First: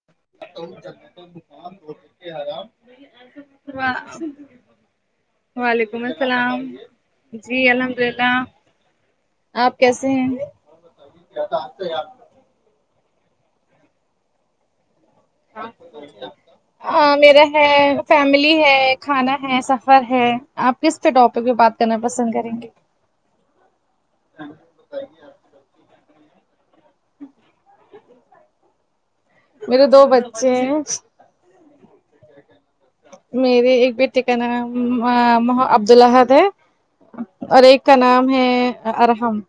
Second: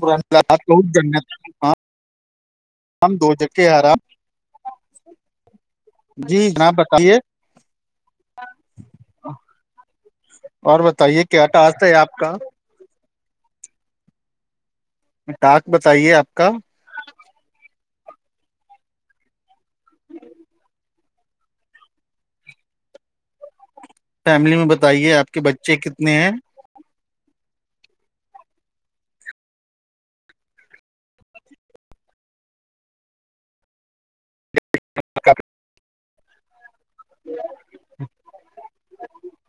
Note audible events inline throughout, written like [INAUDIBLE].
بہت جنت [UNINTELLIGIBLE] ہم دو چگ کے حرام وعلیکم السلام بتائیے جی الحمد للہ آپ کیسے ہیں اور بتائیے کیا ٹاسک ہے آپ کا ٹاپک بتائیے آپ کا میرا ہے فیملی ہے کھانا ہے سفر ہے آپ کس پے ٹاپک پے بات کرنا پسند کریں گے فیملی میں بتائیے آپ کے بچے کتنے ہیں میرے دو بچے ہیں میرے ایک بیٹے کا نام عبد الحد ہے اور ایک کا نام ہے ارحم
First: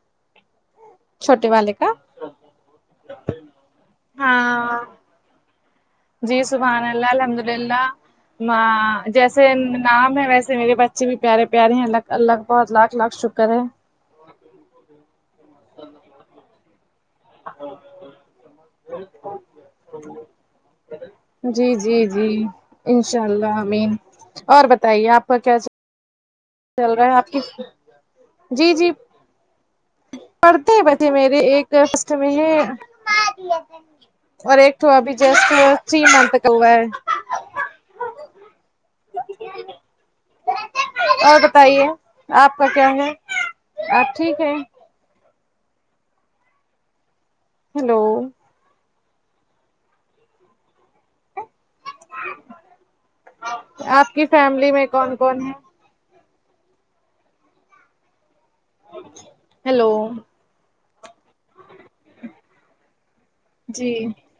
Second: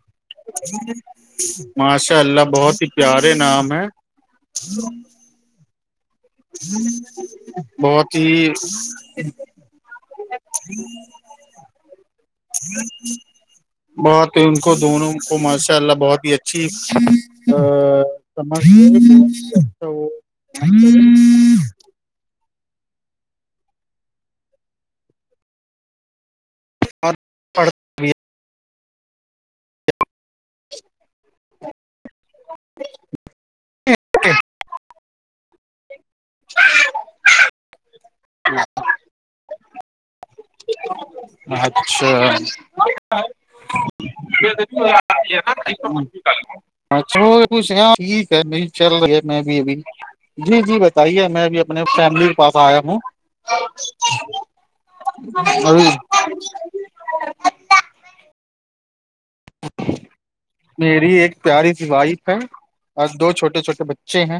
چھوٹے والے کا ماشاء اللہ بہت ہی پیارے نام ہے ہاں جی سبحان اللہ الحمد بہت ہی للہ جیسے نام ہے ویسے میرے بچے بھی پیارے پیارے ہیں اللہ کا بہت لاکھ لاکھ شکر ہے بہت ہی ان کو دونوں کو ماشاء اللہ بہت ہی اچھی [UNINTELLIGIBLE] جی جی جی انشاء اللہ امین اور بتائیے آپ کا کیا چل چل رہا ہے آپ کس [INAUDIBLE] جی جی پڑھتے ہیں بچے میرے ایک تو میں یہ اور ایک تو ابھی جیسٹ ہے تھری منتھ کا ہوا ہے اور بتائیے اچھا آپ کا کیا ہے آپ ٹھیک ہے [UNINTELLIGIBLE] خوش ہیں اپ ہیلو ٹھیک ہے نہیں چل رہی ہے میں بھی ابھی جی جی بتائیے میں اب فیملی کے پاس آیا ہوں آپ کی فیملی میں کون کون ہے اور ہیلو میری ایک پیاری سی وائف ہے اور دو چھوٹے چھوٹے جی بچے ہیں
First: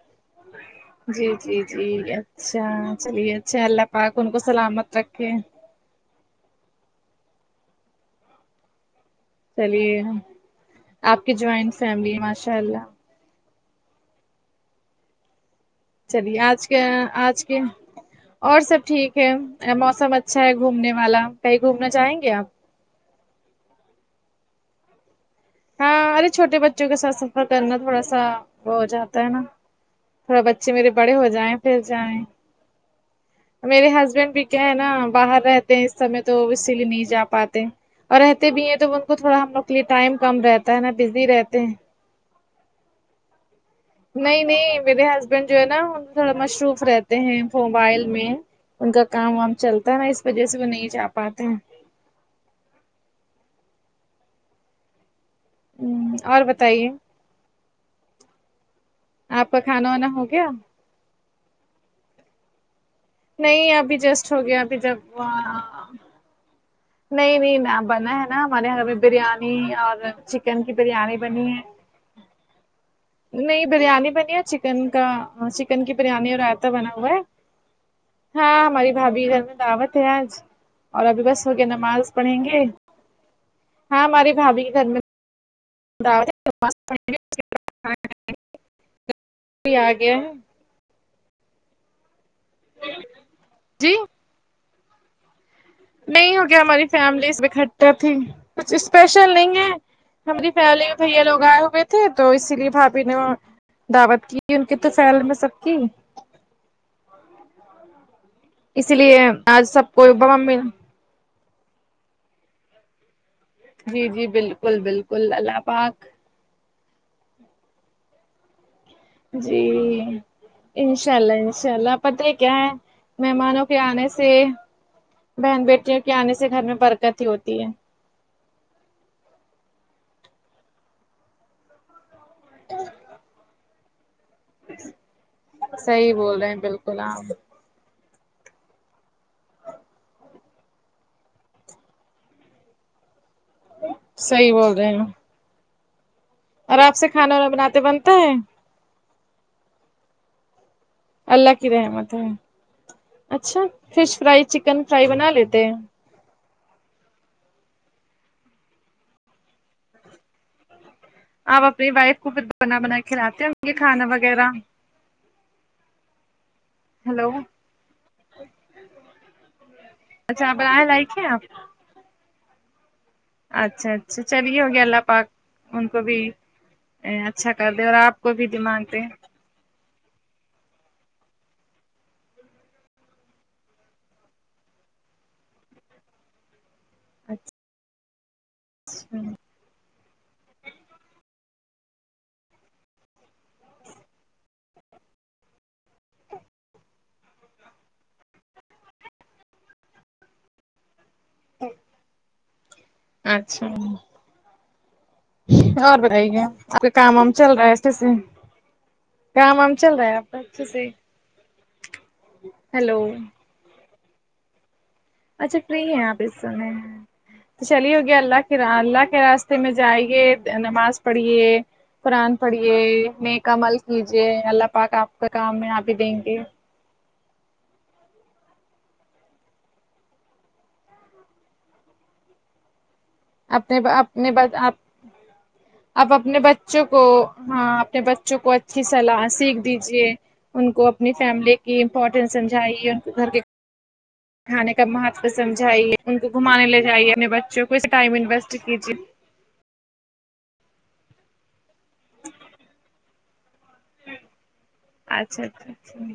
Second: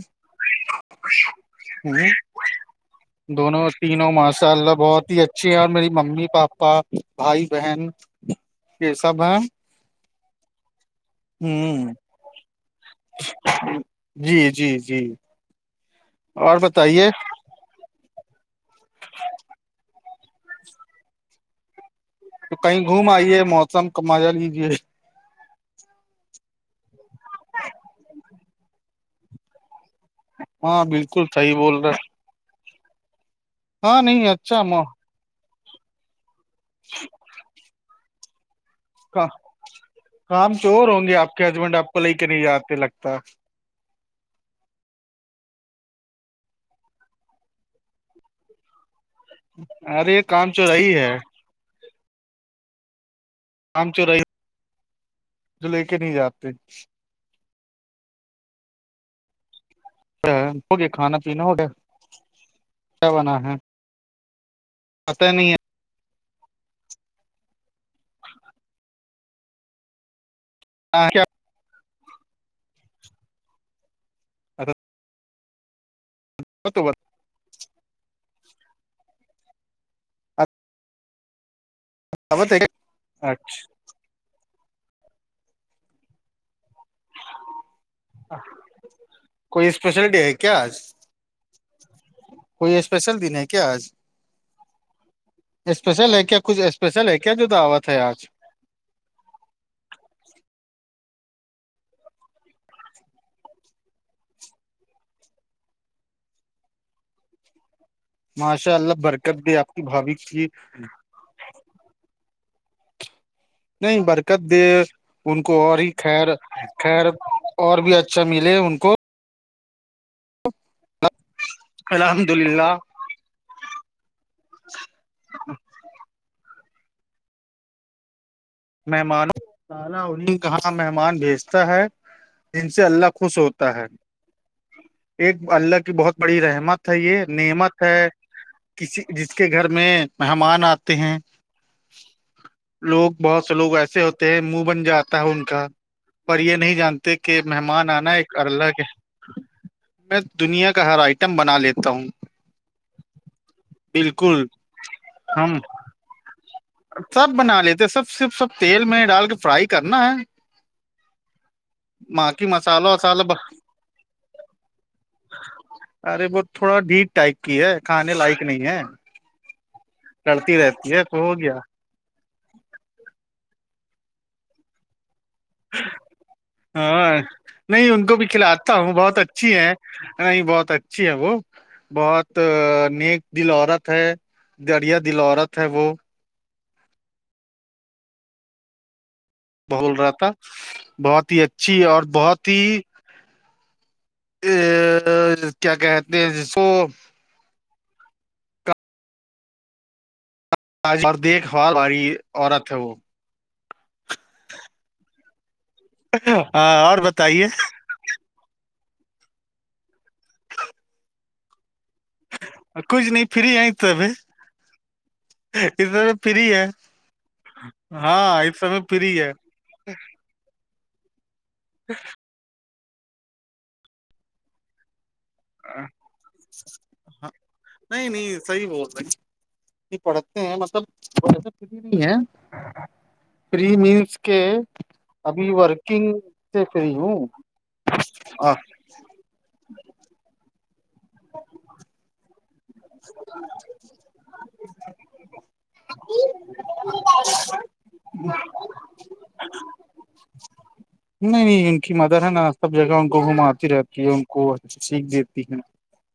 جی جی جی ہوں، اچھا چلیے اچھا دونوں اللہ تینوں پاک ان کو ماشاء اللہ سلامت رکھ بہت اچھی ہیں اور میری ممی پاپا بھائی بہن یہ سب ہیں چلیے آپ کی جوائنٹ ہ فیملی ماشاء اللہ جی جی جی چلیے اور آج کیا بتائیے آج کے اور سب ٹھیک ہے موسم اچھا ہے گھومنے والا کہیں گھومنا چاہیں گے آپ تو کہیں گھوم آئیے موسم کا مزہ لیجیے ہاں ارے چھوٹے بچوں کے ساتھ سفر کرنا تھوڑا سا وہ ہو جاتا ہے نا تھوڑا بچے ہاں میرے بڑے بالکل ہو صحیح جائیں پھر بول رہا جائیں میرے ہاں نہیں ہسبینڈ بھی اچھا کیا ہے نا باہر رہتے ہیں اس سمے تو اسی لیے نہیں جا پاتے اور رہتے رہتے بھی ہیں تو ان کو کا تھوڑا ہم لوگ کے لیے ٹائم کم کام رہتا ہے چور نا ہوں گے بزی اپ کے رہتے ہیں ایجنڈ اپ کو لے کے نہیں جاتے لگتا ہے نہیں نہیں میرے ہسبینڈ جو ہے نا تھوڑا مصروف رہتے ہیں موبائل میں ان کا کام وام چلتا ہے نا ارے یہ اس وجہ کام سے وہ نہیں چورائی جا ہے پاتے ہیں کام چور ہے جو ہ لے کے نہیں اور جاتے بتائیے آپ کا کھانا وانا ہو گیا ہو گیا کھانا پینا ہو گیا کیا بنا ہے نہیں ابھی جسٹ ہو گیا ابھی جب پت نہیں وہاں نہیں نہیں بنا ہے نا ہمارے یہاں ابھی بریانی اور چک چکن کی ہے بریانی کیا بنی ہے نہیں بریانی بنی ہے چکن کا چکن کی بریانی اور رائتا تو بنا بت ہوا ہے ہاں ہماری بھاابھی گھر میں دعوت ہے آج اور ابھی بس ہو نماز پڑھیں گے ہاں ہماری بھابھی کے گھر میں [UNINTELLIGIBLE] کوئی کے لیے آ اسپیشل ڈ گیا ہے کیا آج کوئی اسپیشل دن ہے کیا آج جی اسپیشل ہے نہیں کیا ہو کچھ گیا ہماری اسپیشل ہے فیملی کیا جو دعوت اکٹھا ہے تھی آج کچھ اسپیشل نہیں ہے ہماری فیملی میں بھیا لوگ آئے ہوئے تھے تو اسی لیے بھابھی نے دعوت کی ان کے تو خیال میں سب کی ماشاء اللہ اسی لیے برکت دے آج آپ کی سب کو بھابی کی ممی نہیں جی جی برکت دے بالکل بالکل ان کو اللہ اور ہی پاک خیر خیر اور بھی اچھا ملے ان کو جی انشاء اللہ انشاء اللہ پت الحمد ہے کیا ہے للہ مہمانوں کے آنے سے بہن بیٹیوں کے آنے سے گھر میں برکت ہی ہوتی ہے مہمانوں کو تعالی انہیں کہاں مہمان بھیجتا ہے جن سے اللہ خوش ہوتا ایک اللہ کی صحیح بہت بول بڑی رہے ہیں رحمت ہے بالکل یہ آپ نعمتظ ہے کسی جس کے گھر میں مہمان آتے ہیں لوگ بہت سے لوگ ایسے ہوتے ہیں صحیح منہ بول بن رہے ہیں جاتا ہے ان کا پر یہ نہیں اور آپ سے جانتے کھانا کہ وانا بناتے مہمان بنتا آنا ہے ایک اللہ کے میں دنیا کا ہر آئٹ اللہ کی رحمت ہے اچھا فش فرائی بالکل چکن فرائی بنا ہم لیتے ہیں سب بنا لیتے سب صرف سب تیل میں ڈال کے فرائی کرنا ہے آپ اپنی وائف کو ماں پھر کی بنا مسالہ بنا کے وسالہ کھلاتے ہیں یہ کھانا وغیرہ ارے وہ تھوڑا ڈیٹ ہلو ٹائپ کی ہے کھانے لائق نہیں ہے اچھا آپ بنائے لائق ہیں آپ [UNINTELLIGIBLE] اچھا اچھا چلیے ہو گیا اللہ پاک ان کو بھی ہاں اچھا کر دے نہیں اور ان آپ کو بھی کھلاتا دماغ ہوں دے بہت اچھی ہے نہیں بہت اچھی ہے وہ بہت نیک دل عورت ہے دریا دل عورت ہے وہ اچھا [UNINTELLIGIBLE] بول رہا تھا بہت ہی اچھی اور بہت ہی ا کیا کہتے ہیں جس اور دیکھ بھال والی عورت ہے وہ اچھا [INAUDIBLE] اور ہاں بتائیے اور کام وام بتائیے چل رہا ہے اچ سے کام وم چل رہا ہے آپ اچھا سے ہیلو کچھ نہیں فری آئی تو اب اچھا فری ہیں آپ اس ہے سمے چلے ہو گی اللہ ہاں کے اس سمے اللہ فری کے ہے راستے رتے میں جائیے نماز پڑھیے [UNINTELLIGIBLE] [UNINTELLIGIBLE] ہاں نہیں نہیں صحی بول رہہے ہیں پڑھتے ہیں مطلبس نہیں ہے فری اپنے بس مینس اپنے کے اب ابھی اب ورکنگ اپنے سے بچوں فری کو ہوں ہاں اپنے بچوں کو اچھا کی سلاح سیکھ دیجے ان کو اپنی فیملی کی امپورٹینس سمجھائیے ان کو گھر کے کھانے کا مہتو سمجھائیے ان کو گھمانے لے جائیے اپنے بچوں کو ٹائم انویسٹ کیجیے نہیں نہیں ان کی مدر ہے نا سب جگہ ان کو گھماتی رہتی کہ ان کو ا سیکھ دیتی اچھا ہیں اچھا اچھا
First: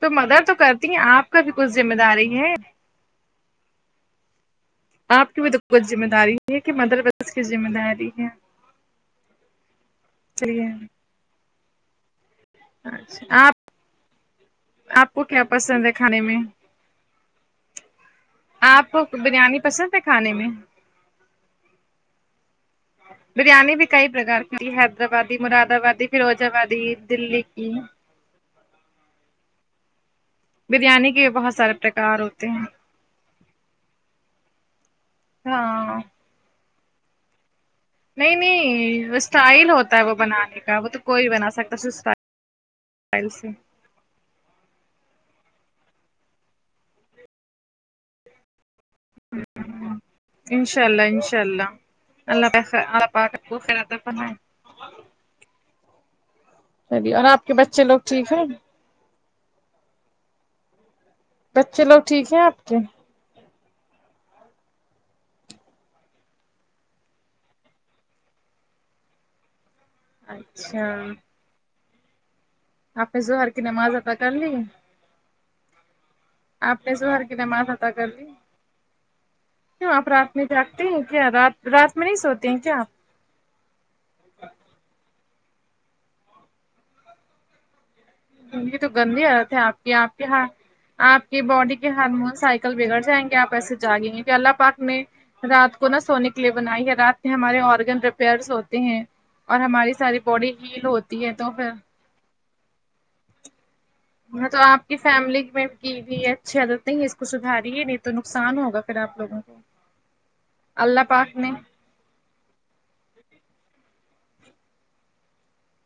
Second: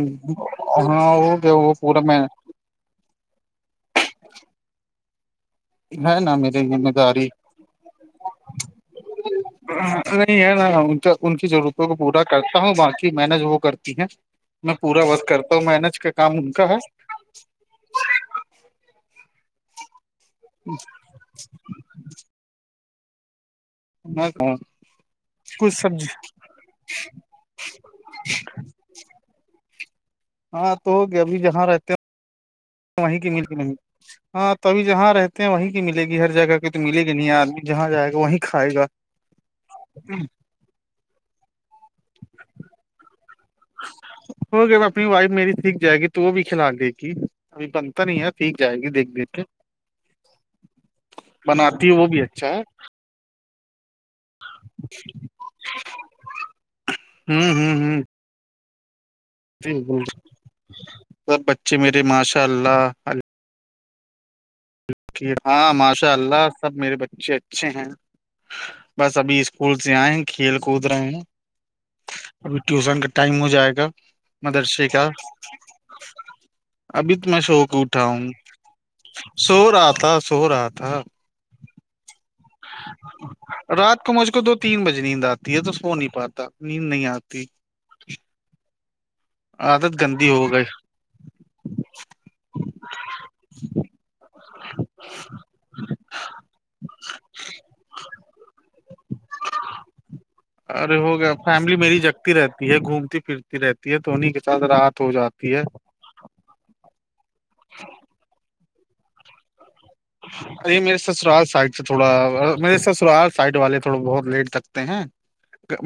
تو مدر تو کرتی ہیں ہاں آپ وہ کا کیا بھی کچھ وہ ذمہ پورا م داری ہے آپ کی میں دک وہ ذمہ نا داری میری ہے کہ ذمہ مدر داری وس کی ذمہ داری ہے نہیں ہے نا چلیے ان ان کی ضرورت پورا کرتا ہوں باقی محنج اچھا وہ کرتی ہیں میں آپ پورا آپ وقت کو کیا کرتا ہوں میںین پسند ہے ایج کا کھانے کام میں ان کا ہے آپ کو بریانی پسند ہے کھانے میں [INAUDIBLE] بریانی بھی کئی میں پرکار کی ہوتی ہے حیدرآبادی مراد کچھ آبادی سبزی فیروز آبادی دلی کی [INAUDIBLE] ہاں تو ہو بریانی گیا کے ابھی بہت جہاں سارے رہتے پرکار ہوتے ہیں ہو وہیں کی مل گی نہیں ہاں تبھی جہاں رہتے ہیں وہیں کی ہاں ملے گی ہر جگہ کی تو ملے گی نہیں آدمی جہاں جائے گا نہیں وہیں کھائے گا نہیں وہ اسٹائل ہوتا ہے وہ بنانے کا وہ تو کوئی بنا سکتا س اسل سے ہو گیا ا اپنی وائف میری ٹھیک جائے گی تو وہ بھی کھلا دے گی ابھی بند ا نہیں ہے ٹھیک جائے گی دیکھ دیکھ کے انشاء اللہ انشاء اللہ بناتی ہے وہ بھی اللہ اچھا ہے [INAUDIBLE] چلی اور آپ کے ہوں بچے لوگ ٹھیک ہیں جی سب بچے لوگ میرے ٹھیک ہیں ماشاء آپ کے اللہ ہاں ماشاء اللہ سب میرے بچے اچھے ہیں بس ابھی اسکول سے آئے ہیں کھیل کود اچھا رہے ہیں ابھی ٹیوشن کا آپ نے ٹائم ہو ظہر کی جائے گا نماز ادا کر لی مدرس ڈے کا آپ نے ابھی ظہر تو کی میں نماز شوق ادا اٹھا کر ہوں لی سو رہا کیوں آپ تھا رات سو میں رہا جاگتے تھا ہیں کیا رات رات میں نہیں سوتے ہیں کیا آپ رات کو مجھ کو دو تین بجے نیند آتی ہے تو سو نہیں پاتا نیند نہیں آتی یہ تو گندی حالت ہے آپ کی عادت آپ کے گندی یہاں ہو گئی آپ کی باڈی کے ہارمون سائیکل بگڑ جائیں گے آپ ایسے جاگیں گے کہ اللہ پاک میں رات کو نہا سونے کے لیے بنائی ہے رات میں ہمارے آرگن ریپیئرس ہوتے ہیں اور ہماری ساری باڈی ہیل ارے ہو ہوتی ہے گیا تو پھر فیملی میری جگتی رہتی ہے گھوم پھرتی رہتی ہے انہیں کے ہاں تو ساتھ آپ کی رات ہو فیملی جاتی ہے میں کی بھی ہے اچ عدتیں ہیں اس کو سدھاریے نہیں تو نقصان ہوگا پھر آپ لوگوں کو ا میرے اللہ پاک سسرال نے س تھوڑا میرے س سرال سائٹ والے تھوڑا بہت لیٹ تکتے ہیں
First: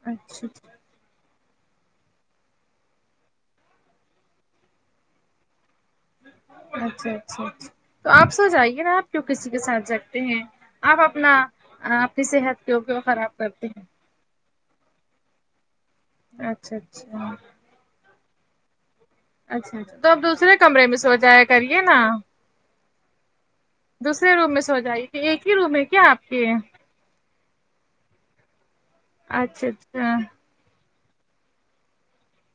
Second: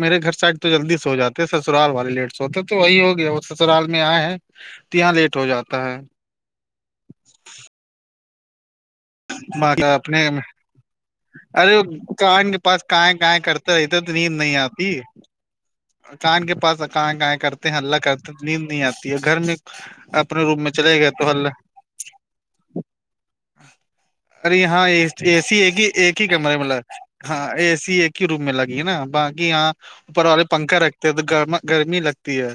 میرے گھر سے اچھا آج تو جلدی سے ہو جاتا تو سسرال والے لیٹ س ہوتے تو وہی ہو گیا وہ سسرال میں آئے ہیں تو یہاں لیٹ ہو جاتا ہے اچھا اچھا اچھا تو آپ سو جائیے نا آپ کی کسی کے ماں ساتھ کا جگتے اپنے ہیں آپ اپنا ارے آپ وہ کی کان کے صحت کی پاس کی کائیں خراب کائیں کرتے ہیں رہتے نیند نہیں آتی کان کے اچھا پاس کیں اچھا کیں کرتے ہیں اللہ کرتے نیند نہیں آتی گھر میں اچھا اچھا تو آپ اپنے دوسرے روم میں کمرے چلے گئے سو تو ہلہ [INAUDIBLE] دوسرے روم ارے میں سو یہاں جائیے کہ اے سی ایک روم ہے ہی کیا ایک آپ ہی کے کمرہ ہے مطلب ہاں اے سی ایک ہی روم میں لگی ہے نا باقی اچھا یہاں اوپر اچھا والے پنکھا رکھتے ہیں تو گرما گرمی لگتی ہے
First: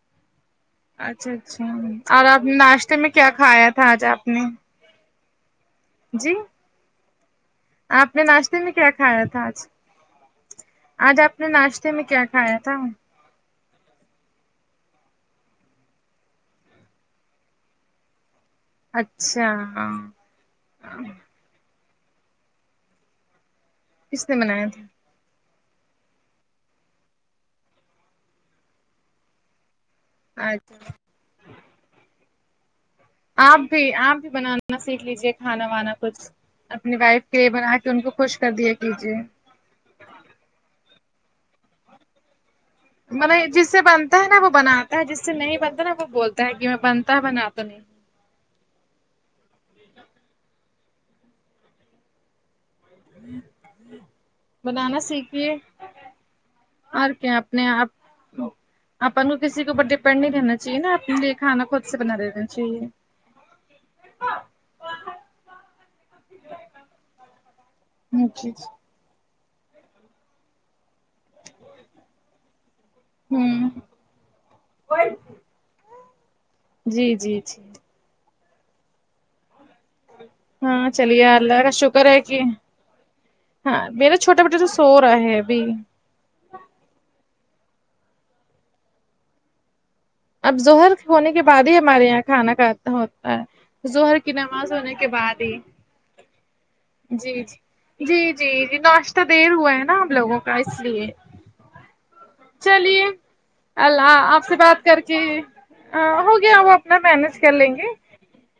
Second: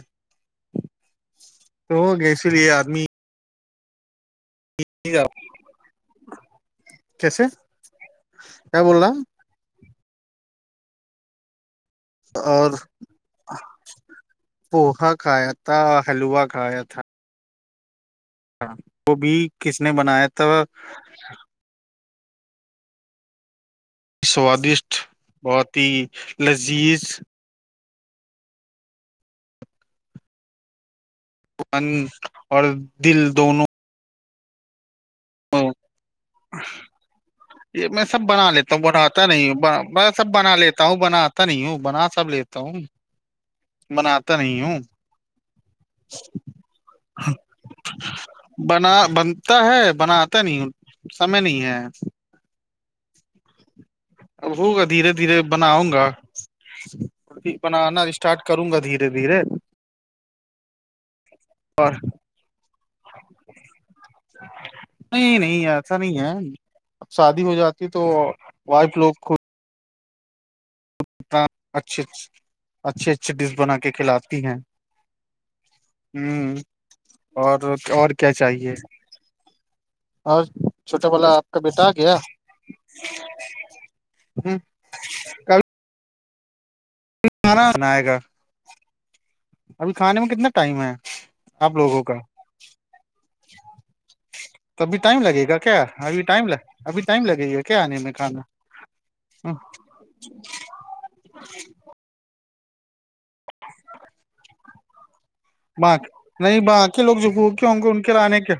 اچھا اچھا تو ہو اور گیا آپ اسی لیے ناشتے آدمی میں کیا کھایا تھا آج آپ نے [UNINTELLIGIBLE] جی کیسے آپ نے ناشتے میں کیا بول کھایا رہا تھا آج آج آپ نے ناشتے میں کیا کھایا اور تھا پوہا کھایا تھا حلوا کھایا تھا وہ بھی اچھا کس نے بنایا تھا کس نے بنایا سوادشٹ بہت ہی لذیذ اچھا پن اور دل دونوں آپ بھی بنانا سیکھ لیجیے کھانا وانا کچھ اپنی وائف کے لیے بنا یہ کے ان میں کو سب خوش بنا کر دیا لیتا ہوں کیجے بناتا نہیں با بس سب بنا لیتا ہوں بنا آتا نہیں ہوں بنا سب لیتا ہوں مل جس سے بنتا ہے بناتا نا وہ نہیں ہوں بناتا ہے جس سے نہیں بنتا نا وہ بولتا ہے کہ میں بنتا ہے بناتا تو نہیں بنا بنتا ہے بن آا نہیں سمے نہیں ہے [INAUDIBLE] اب ہوگا بنانا دھیرے دھیرے سیکھیے بناؤں گا اور کیا اپنے آپ بنانا اسٹارٹ کروں گا دھیرے دھیرے پ نہیں رہنا چاہیے نا اپنے لیے کھانا خود اور سے بناے رہینا چاہیے نہیں نہیں ایسا نہیں ہے اب شادی ہو جاتی تو جی جی وائف لوگ اچ اچھے اچھے ڈس ہوں بنا کے کھلاتی ہیں ہمم جی جی اور جی اور کیا چاہیے اور ہاں چھوٹا چلیے والا آپ اللہ کا بیٹا آ شکر گیا ہے کہ ہاں میرا چھوٹا ہ بیٹا تو سو رہا ہے ابھی کانا بئے گا اب کھانے میں کتنا اب ٹائم ظہر ہے ہونے کے بعد آپ ہی لوگوں ہمارے کا یہاں کھانا کھاتا ہوتا ہے ہر کی نماز ہونے تبھی کے ٹائم بعد لگے ہی گا کیا ابھی ٹائم ابھی ٹائم جی لگے گا کیا آنے جی میں جی کھانا جی جی ناش دیر ہوا ہے نا ہم لوگ کا اس لی چلیے اللہ آپ سے بات کر کے باں ہو گیا وہ اپنا مینج کر لیں گے کلانے کیا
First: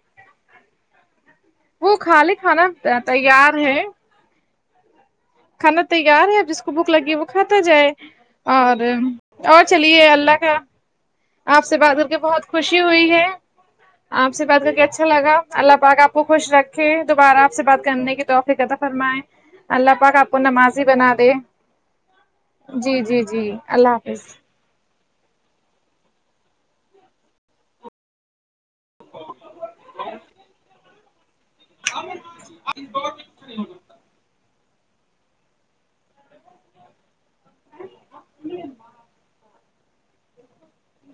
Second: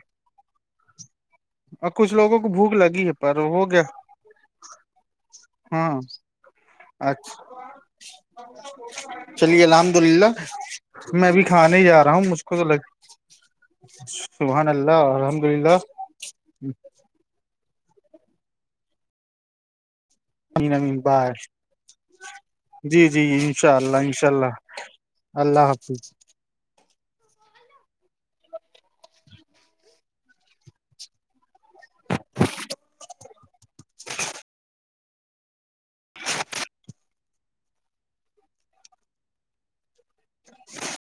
اور وہ کچھ کھا لے لوگوں کو کھانا بھوک لگی ہے پر تیار ہو ہے گیا کھانا ہاں تیار ہے اب جس کو بھوک لگی وہ اچھا کھاتا جائے اور اور الحمد چلیے للہ اللہ کا میں ابھی آپ کھانے سے ہی بات جا کر رہا کے ہوں مجھ بہت کو تو خوشی لگ ہوئی ہے آپ سے بات سبحان کر کے اللہ اچھا لگا الحمد اللہ للہ پاک کو خوش رکھے دوبارہ آپ سے بات کرنے کی تو فیک عطا فرمائیں اللہ پاک کو نمازی بنا بائے دے جی جی انشاء اللہ انشاء اللہ اللہ حافظ [INAUDIBLE] [UNINTELLIGIBLE] جی [INAUDIBLE]